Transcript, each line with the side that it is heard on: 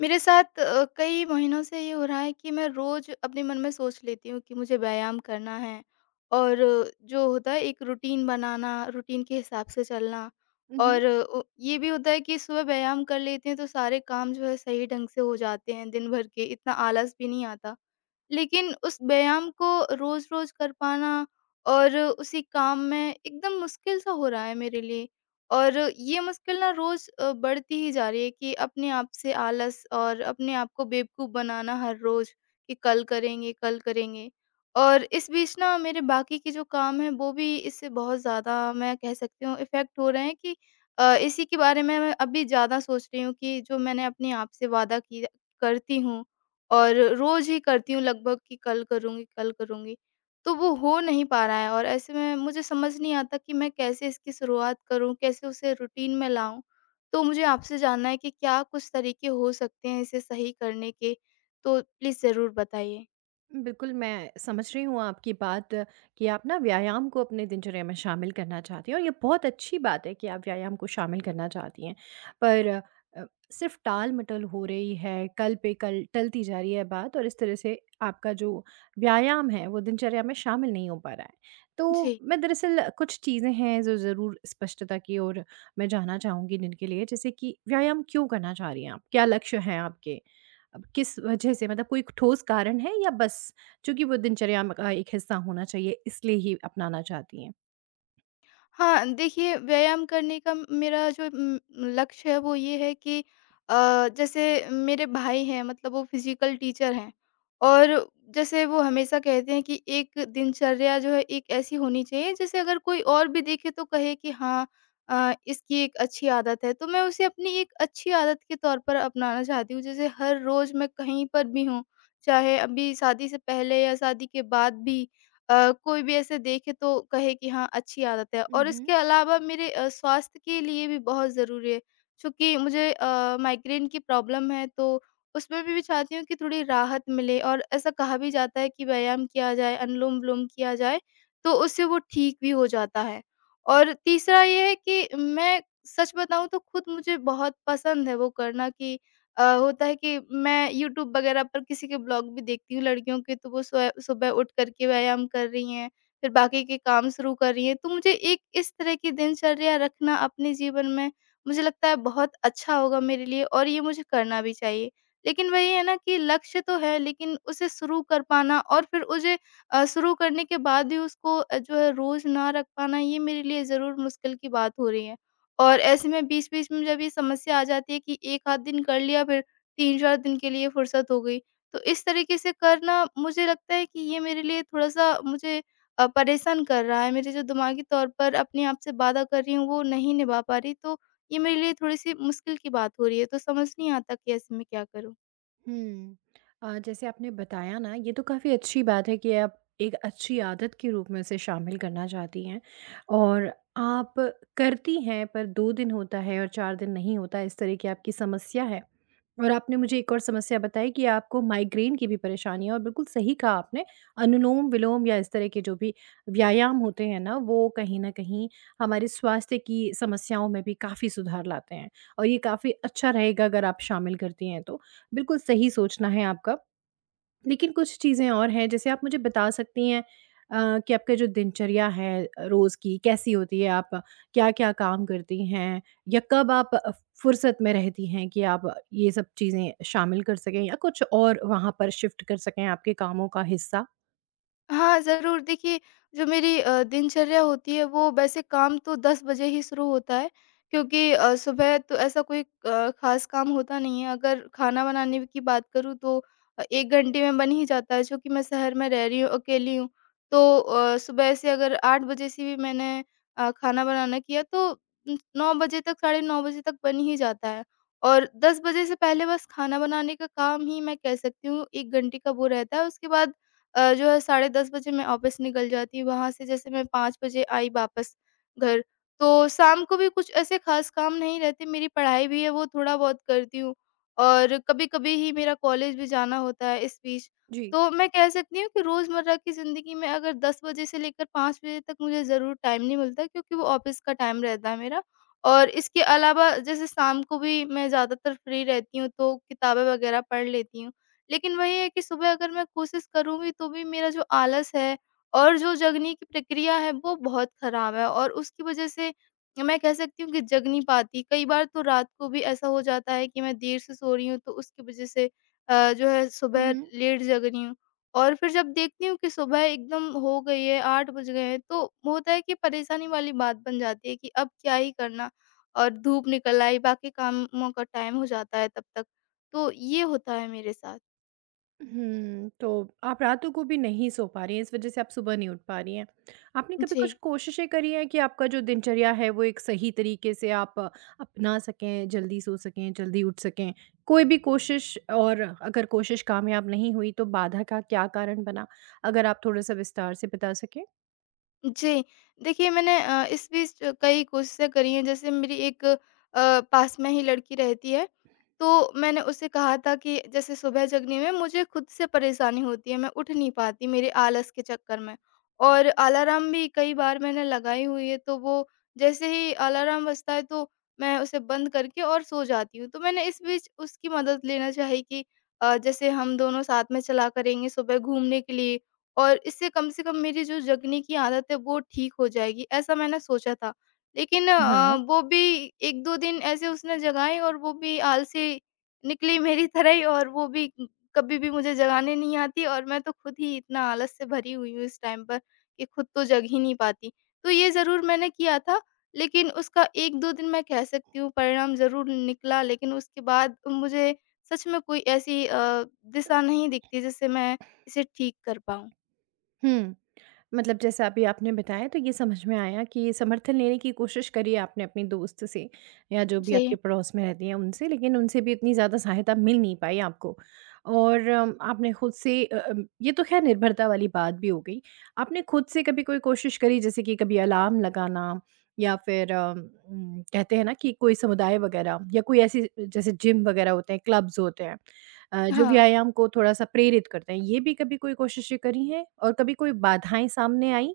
left: मेरे साथ कई महीनों से ये हो रहा है कि मैं रोज़ अपने मन में सोच लेती हूँ कि मुझे व्यायाम करना है और जो होता है एक रूटीन बनाना, रूटीन के हिसाब से चलना।
right: उहुँ।
left: और ये भी होता है कि सुबह व्यायाम कर लेते हैं तो सारे काम जो है सही ढंग से हो जाते हैं दिन भर के, इतना आलस भी नहीं आता। लेकिन उस व्यायाम को रोज़-रोज़ कर पाना और उसी काम में एकदम मुश्किल सा हो रहा है मेरे लिए। और ये मुश्किल ना रोज़ बढ़ती ही जा रही है कि अपने आप से आलस और अपने आप को बेवकूफ़ बनाना हर रोज़ कि कल करेंगे, कल करेंगे। और इस बीच ना मेरे बाकी के जो काम हैं वो भी इससे बहुत ज़्यादा, मैं कह सकती हूँ, इफ़ेक्ट हो रहे हैं कि इसी के बारे में मैं अभी ज़्यादा सोच रही हूँ कि जो मैंने अपने आप से वादा किया करती हूँ, और रोज़ ही करती हूँ लगभग कि कल करूँगी, कल करूँगी। तो वो हो नहीं पा रहा है, और ऐसे में मुझे समझ नहीं आता कि मैं कैसे इसकी शुरुआत करूँ, कैसे उसे रूटीन में लाऊँ? तो मुझे आपसे जानना है कि क्या कुछ तरीके हो सकते हैं इसे सही करने के? तो प्लीज़ ज़रूर बताइए।
right: बिल्कुल, मैं समझ रही हूँ आपकी बात, कि आप ना व्यायाम को अपने दिनचर्या में शामिल करना चाहती हैं और ये बहुत अच्छी बात है कि आप व्यायाम को शामिल करना चाहती हैं। पर अ, सिर्फ़ टाल-मटोल हो रही है, कल पे कल टलती जा रही है बात और इस तरह से आपका जो व्यायाम है, वो दिनचर्या में शामिल नहीं हो पा रहा है। तो
left: जी।
right: मैं दरअसल कुछ चीज़ें हैं जो ज़रूर स्पष्टता की ओर मैं जाना चाहूँगी, जिनके लिए जैसे कि व्यायाम क्यों करना चाह रही हैं आप? क्या लक्ष्य हैं आपके? अब किस वजह से, मतलब कोई ठोस कारण है या बस चूँकि वो दिनचर्या म का एक हिस्सा होना चाहिए इसलिए ही अपनाना चाहती हैं?
left: हाँ, देखिए, व्यायाम करने का मेरा जो लक्ष्य है वो ये है कि जैसे मेरे भाई हैं, मतलब वो फिज़िकल टीचर हैं, और जैसे वो हमेशा कहते हैं कि एक दिनचर्या जो है एक ऐसी होनी चाहिए जैसे अगर कोई और भी देखे तो कहे कि हाँ, इसकी एक अच्छी आदत है। तो मैं उसे अपनी एक अच्छी आदत के तौर पर अपनाना चाहती हूँ। जैसे हर रोज़ मैं कहीं पर भी हूँ, चाहे अभी शादी से पहले या शादी के बाद भी, कोई भी ऐसे देखे तो कहे कि हाँ अच्छी आदत है। और
right: उहुँ।
left: इसके अलावा मेरे स्वास्थ्य के लिए भी बहुत ज़रूरी है। चूँकि मुझे माइग्रेन की प्रॉब्लम है, तो उसमें भी मैं चाहती हूँ कि थोड़ी राहत मिले, और ऐसा कहा भी जाता है कि व्यायाम किया जाए, अनुलोम-विलोम किया जाए तो उससे वो ठीक भी हो जाता है। और तीसरा ये है कि मैं सच बताऊँ तो खुद मुझे बहुत पसंद है वो करना कि होता है कि मैं यूट्यूब वगैरह पर किसी के ब्लॉग भी देखती हूँ लड़कियों के, तो वो स्व सुबह उठ कर के व्यायाम कर रही हैं, फिर बाकी के काम शुरू कर रही हैं। तो मुझे एक इस तरह की दिनचर्या रखना अपने जीवन में, मुझे लगता है, बहुत अच्छा होगा मेरे लिए, और ये मुझे करना भी चाहिए। लेकिन वही है ना कि लक्ष्य तो है, लेकिन उसे शुरू कर पाना और फिर उसे शुरू करने के बाद भी उसको जो है रोज़ ना रख पाना, ये मेरे लिए ज़रूर मुश्किल की बात हो रही है। और ऐसे में बीच-बीच में जब ये समस्या आ जाती है कि 1 आध दिन कर लिया फिर 3-4 दिन के लिए फुर्सत हो गई। तो इस तरीके से करना मुझे लगता है कि ये मेरे लिए थोड़ा-सा मुझे परेशान कर रहा है। मेरे जो दिमागी तौर पर अपने आप से वादा कर रही हूँ वो नहीं निभा पा रही, तो ये मेरे लिए थोड़ी-सी मुश्किल की बात हो रही है। तो समझ नहीं आता कि ऐसे में क्या करूँ?
right: हुँ। जैसे आपने बताया ना, ये तो काफ़ी अच्छी बात है कि आप एक अच्छी आदत के रूप में इसे शामिल करना चाहती हैं और आप करती हैं, पर 2 दिन होता है और 4 दिन नहीं होता, इस तरह की आपकी समस्या है। और आपने मुझे एक और समस्या बताई कि आपको माइग्रेन की भी परेशानी है और बिल्कुल सही कहा आपने, अनुलोम-विलोम या इस तरह के जो भी व्यायाम होते हैं ना, वो कहीं न कहीं हमारे स्वास्थ्य की समस्याओं में भी काफ़ी सुधार लाते हैं। और ये काफ़ी अच्छा रहेगा अगर आप शामिल करती हैं तो। बिल्कुल सही सोचना है आपका। लेकिन कुछ चीज़ें और हैं जैसे आप मुझे बता सकती हैं, कि आपका जो दिनचर्या है रोज़ की, कैसी होती है? आप क्या-क्या काम करती हैं? या कब आप फुर्सत में रहती हैं कि आप ये सब चीज़ें शामिल कर सकें या कुछ और वहाँ पर शिफ्ट कर सकें आपके कामों का हिस्सा?
left: हाँ, ज़रूर। देखिए, जो मेरी दिनचर्या होती है, वो वैसे काम तो 10 बजे ही शुरू होता है, क्योंकि सुबह तो ऐसा कोई ख़ास काम होता नहीं है। अगर खाना बनाने की बात करूँ, तो 1 घंटे में बन ही जाता है, चूँकि मैं शहर में रह रही हूँ, अकेली हूँ। तो सुबह से अगर 8 बजे से भी मैंने खाना बनाना किया, तो 9 बजे तक, साढ़े 9 बजे तक बन ही जाता है। और 10 बजे से पहले बस खाना बनाने का काम ही, मैं कह सकती हूँ, 1 घंटे का वो रहता है। उसके बाद जो है साढ़े 10 बजे मैं ऑफ़िस निकल जाती, वहाँ से जैसे मैं 5 बजे आई वापस घर। तो शाम को भी कुछ ऐसे ख़ास काम नहीं रहते, मेरी पढ़ाई भी है वो थोड़ा बहुत करती हूँ, और कभी-कभी ही मेरा कॉलेज भी जाना होता है इस बीच। तो मैं कह सकती हूँ कि रोज़मर्रा की ज़िंदगी में अगर 10 बजे से लेकर 5 बजे तक मुझे ज़रूर टाइम नहीं मिलता, क्योंकि वो ऑफ़िस का टाइम रहता है मेरा। और इसके अलावा, जैसे शाम को भी मैं ज़्यादातर फ्री रहती हूँ तो किताबें वग़ैरह पढ़ लेती हूँ। लेकिन वही है कि सुबह अगर मैं कोशिश करूँगी तो भी मेरा जो आलस है और जो जगने की प्रक्रिया है वो बहुत ख़राब है, और उसकी वज़ह से मैं कह सकती हूँ कि जग नहीं पाती। कई बार तो रात को भी ऐसा हो जाता है कि मैं देर से सो रही हूँ, तो उसकी वज़ह से जो है सुबह
right: जी।
left: लेट जग रही हूँ। और फिर जब देखती हूँ कि सुबह एकदम हो गई है, 8 बज गए हैं, तो होता है कि परेशानी वाली बात बन जाती है कि अब क्या ही करना, और धूप निकल आई, बाकी कामों का टाइम हो जाता है तब तक। तो ये होता है मेरे साथ।
right: हुँ, तो आप रातों को भी नहीं सो पा रही हैं, इस वज़ह से आप सुबह नहीं उठ पा रही हैं। आपने कभी कुछ
left: जी,
right: कोशिशें करी हैं कि आपका जो दिनचर्या है, वो एक सही तरीके से आप अपना सकें, जल्दी सो सकें, जल्दी उठ सकें? कोई भी कोशिश, और अगर कोशिश कामयाब नहीं हुई, तो बाधा का क्या कारण बना? अगर आप थोड़ा-सा विस्तार से बता सकें?
left: जी। देखिए, मैंने इस बीच कई कोशिशें करी हैं। जैसे मेरी एक पास में ही लड़की रहती है, तो मैंने उससे कहा था कि जैसे सुबह जगने में मुझे खुद से परेशानी होती है, मैं उठ नहीं पाती मेरे आलस के चक्कर में। और अलार्म भी कई बार मैंने लगाई हुई है, तो वो जैसे ही अलार्म बजता है तो मैं उसे बंद करके और सो जाती हूँ। तो मैंने इस बीच उसकी मदद लेना चाही कि जैसे हम दोनों साथ में चला करेंगे सुबह घूमने के लिए, और इससे कम से कम मेरी जो जगने की आदत है वो ठीक हो जाएगी, ऐसा मैंने सोचा था। लेकिन
right: हाँ।
left: वो भी 1-2 दिन ऐसे उसने जगाई, और वो भी आलसी निकली मेरी तरह ही, और वो भी कभी भी मुझे जगाने नहीं आती, और मैं तो खुद ही इतना आलस से भरी हुई हूँ इस टाइम पर कि खुद तो जग ही नहीं पाती। तो ये ज़रूर मैंने किया था, लेकिन उसका 1-2 दिन, मैं कह सकती हूँ, परिणाम ज़रूर निकला, लेकिन उसके बाद मुझे सच में कोई ऐसी दिशा नहीं दिखती जिससे मैं इसे ठीक कर पाऊँ।
right: हुँ। मतलब जैसा अभी आपने बताया, तो ये समझ में आया कि समर्थन लेने की कोशिश करी आपने अपने दोस्त से या जो भी आपके
left: जी,
right: पड़ोस में रहती हैं उनसे, लेकिन उनसे भी इतनी ज़्यादा सहायता मिल नहीं पाई आपको। और आपने खुद से ये तो खैर निर्भरता वाली बात भी हो गई। आपने खुद से कभी कोई कोशिश करी जैसे कि कभी अलार्म लगाना, या फिर कहते हैं ना कि कोई समुदाय वगैरह या कोई ऐसी जैसे जिम वगैरह होते हैं, क्लब्स होते हैं जो
left: हाँ।
right: व्यायाम को थोड़ा-सा प्रेरित करते हैं। ये भी कभी कोई कोशिशें करी हैं और कभी कोई बाधाएँ सामने आईं?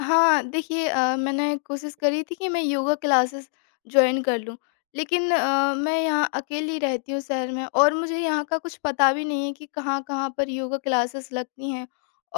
left: हाँ, देखिए, मैंने कोशिश करी थी कि मैं योगा क्लासेस जॉइन कर लूँ, लेकिन मैं यहाँ अकेली रहती हूँ शहर में, और मुझे यहाँ का कुछ पता भी नहीं है कि कहाँ-कहाँ पर योगा क्लासेस लगती हैं।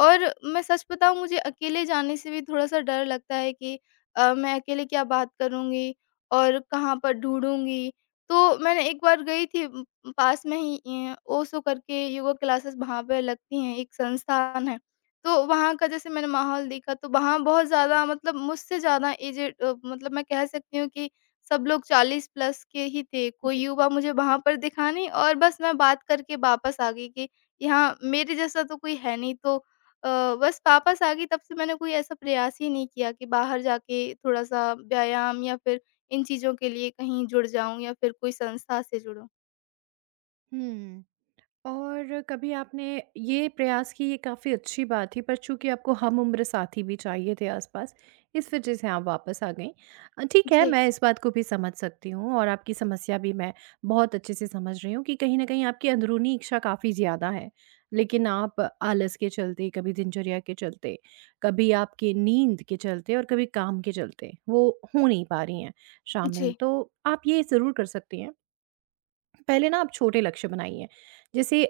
left: और मैं सच बताऊँ, मुझे अकेले जाने से भी थोड़ा-सा डर लगता है कि मैं अकेले क्या बात करूँगी और कहाँ पर ढूँढूँगी। तो मैंने एक बार गई थी, पास में ही ओशो करके योगा क्लासेस वहाँ पे लगती हैं, एक संस्थान है। तो वहाँ का जैसे मैंने माहौल देखा तो वहाँ बहुत ज़्यादा, मतलब मुझसे ज़्यादा एजेड, मतलब मैं कह सकती हूँ कि सब लोग 40 प्लस के ही थे। कोई युवा मुझे वहाँ पर दिखा नहीं, और बस मैं बात करके वापस आ गई कि यहाँ मेरे जैसा तो कोई है नहीं, तो बस वापस आ गई। तब से मैंने कोई ऐसा प्रयास ही नहीं किया कि बाहर जाके थोड़ा-सा व्यायाम, या फिर इन चीज़ों के लिए कहीं जुड़ जाऊँ या फिर कोई संस्था से जुड़ूँ।
right: हुँ। और कभी आपने ये प्रयास की, ये काफ़ी अच्छी बात थी, पर चूंकि आपको हम उम्र साथी भी चाहिए थे आसपास, इस वजह से आप वापस आ गई। ठीक है,
left: जी,
right: मैं इस बात को भी समझ सकती हूँ और आपकी समस्या भी मैं बहुत अच्छे से समझ रही हूँ कि कहीं ना कहीं आपकी अंदरूनी इच्छा काफ़ी ज़्यादा है, लेकिन आप आलस के चलते, कभी दिनचर्या के चलते, कभी आपकी नींद के चलते और कभी काम के चलते वो हो नहीं पा रही हैं शामिल।
left: जी,
right: तो आप ये ज़रूर कर सकती हैं, पहले ना आप छोटे लक्ष्य बनाइए। जैसे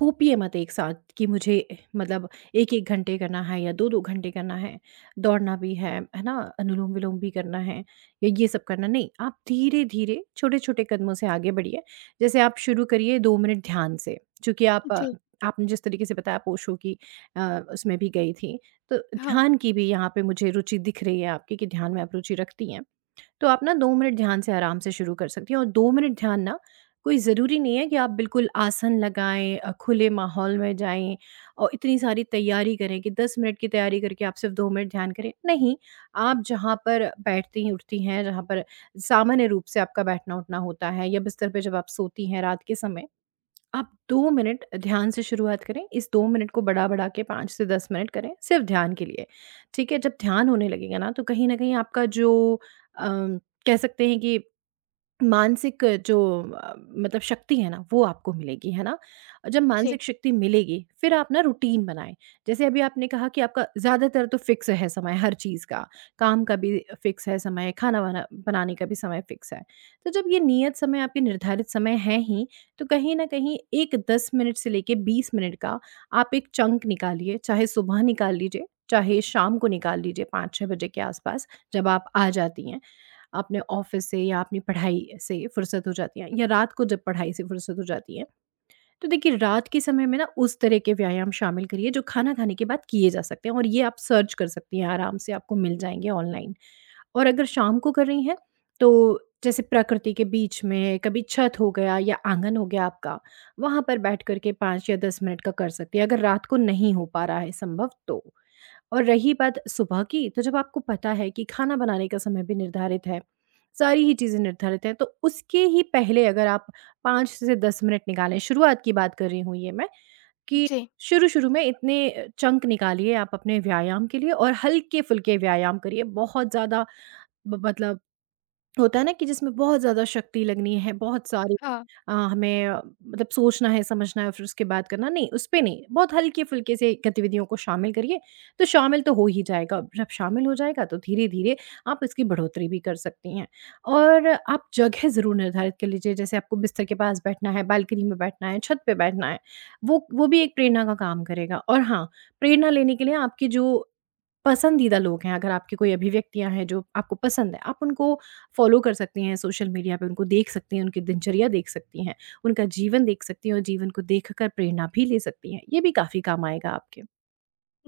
right: थोपिए मत एक साथ कि मुझे, मतलब 1-1 घंटे करना है या 2-2 घंटे करना है, दौड़ना भी है ना? अनुलोम-विलोम भी करना है, या ये सब करना नहीं, आप धीरे-धीरे, छोटे-छोटे कदमों से आगे बढ़िए। जैसे आप शुरू करिए 2 मिनट ध्यान से, चूँकि आप
left: जी।
right: आपने जिस तरीके से बताया ओशो की, अ, उसमें भी गई थीं, तो
left: हाँ,
right: ध्यान की भी यहाँ पे मुझे रुचि दिख रही है आपकी कि ध्यान में आप रुचि रखती हैं। तो आप ना 2 मिनट ध्यान से आराम से शुरू कर सकती हैं, और 2 मिनट ध्यान ना, कोई ज़रूरी नहीं है कि आप बिल्कुल आसन लगाएँ, खुले माहौल में जाएँ और इतनी सारी तैयारी करें कि 10 मिनट की तैयारी करके आप सिर्फ़ 2 मिनट ध्यान करें। नहीं, आप जहाँ पर बैठती हैं, उठती हैं, जहाँ पर सामान्य रूप से आपका बैठना-उठना होता है, या बिस्तर पे जब आप सोती हैं रात के समय, आप 2 मिनट ध्यान से शुरुआत करें। इस 2 मिनट को बढ़ा-बढ़ा के 5 से 10 मिनट करें, सिर्फ़ ध्यान के लिए। ठीक है? जब ध्यान होने लगेगा ना, तो कहीं न कहीं आपका जो अम, कह सकते हैं कि मानसिक जो, मतलब शक्ति है ना, वो आपको मिलेगी, है ना? और जब
left: जी,
right: मानसिक शक्ति मिलेगी, फिर आप ना रूटीन बनाएँ। जैसे अभी आपने कहा कि आपका ज़्यादातर तो फ़िक्स है समय हर चीज़ का, काम का भी फ़िक्स है समय, खाना-वाना बनाने का भी समय फ़िक्स है। तो जब ये नियत समय, आपके निर्धारित समय है ही, तो कहीं न कहीं एक 10 मिनट से लेके 20 मिनट का आप एक चंक निकालिए, चाहे सुबह निकाल लीजिए, चाहे शाम को निकाल लीजिए 5-6 बजे के आसपास जब आप आ जाती हैं। आपने ऑफ़िस से या अपनी पढ़ाई से फ़ुर्सत हो जाती है, या रात को जब पढ़ाई से फ़ुर्सत हो जाती है, तो देखिए रात के समय में ना उस तरह के व्यायाम शामिल करिए जो खाना खाने के बाद किए जा सकते हैं, और ये आप सर्च कर सकती हैं, आराम से आपको मिल जाएँगे ऑनलाइन। और अगर शाम को कर रही हैं, तो जैसे प्रकृति के बीच में कभी छत हो गया या आँगन हो गया आपका, वहाँ पर बैठ कर के 5 या 10 मिनट का कर सकती हैं, अगर रात को नहीं हो पा रहा है संभव तो। और रही बात सुबह की, तो जब आपको पता है कि खाना बनाने का समय भी निर्धारित है, सारी ही चीज़ें निर्धारित हैं, तो उसके ही पहले अगर आप 5 से 10 मिनट निकालें, शुरुआत की बात कर रही हूँ ये मैं, कि
left: जी,
right: शुरू-शुरू में इतने चंक निकालिए आप अपने व्यायाम के लिए और हल्के-फुल्के व्यायाम करिए। बहुत ज़्यादा ब मतलब, होता है ना कि जिसमें बहुत ज़्यादा शक्ति लगनी है, बहुत सारी
left: हाँ।
right: हमें मतलब सोचना है, समझना है, फिर उसके बाद करना। नहीं, उसपे नहीं, बहुत हल्के-फुल्के से गतिविधियों को शामिल करिए, तो शामिल तो हो ही जाएगा। जब शामिल हो जाएगा तो धीरे-धीरे आप इसकी बढ़ोतरी भी कर सकती हैं। और आप जगह ज़रूर निर्धारित कर लीजिए, जैसे आपको बिस्तर के पास बैठना है, बालकनी में बैठना है, छत पे बैठना है, वो भी एक प्रेरणा का काम करेगा। और हाँ, प्रेरणा लेने के लिए आपकी जो पसंदीदा लोग हैं, अगर आपकी कोई अभिव्यक्तियाँ हैं जो आपको पसंद है, आप उनको फ़ॉलो कर सकती हैं सोशल मीडिया पे, उनको देख सकती हैं, उनकी दिनचर्या देख सकती हैं, उनका जीवन देख सकती हैं और जीवन को देखकर प्रेरणा भी ले सकती हैं। ये भी काफ़ी काम आएगा आपके।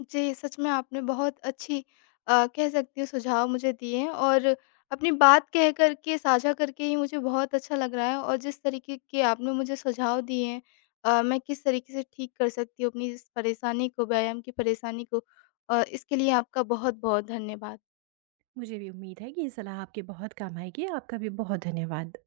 left: जी, सच में आपने बहुत अच्छी, कह सकती हूँ, सुझाव मुझे दिए हैं, और अपनी बात कह कर के साझा करके ही मुझे बहुत अच्छा लग रहा है, और जिस तरीके के आपने मुझे सुझाव दिए हैं मैं किस तरीके से ठीक कर सकती हूँ अपनी इस परेशानी को, व्यायाम की परेशानी को, इसके लिए आपका बहुत-बहुत धन्यवाद।
right: मुझे भी उम्मीद है कि ये सलाह आपके बहुत काम आएगी। आपका भी बहुत धन्यवाद।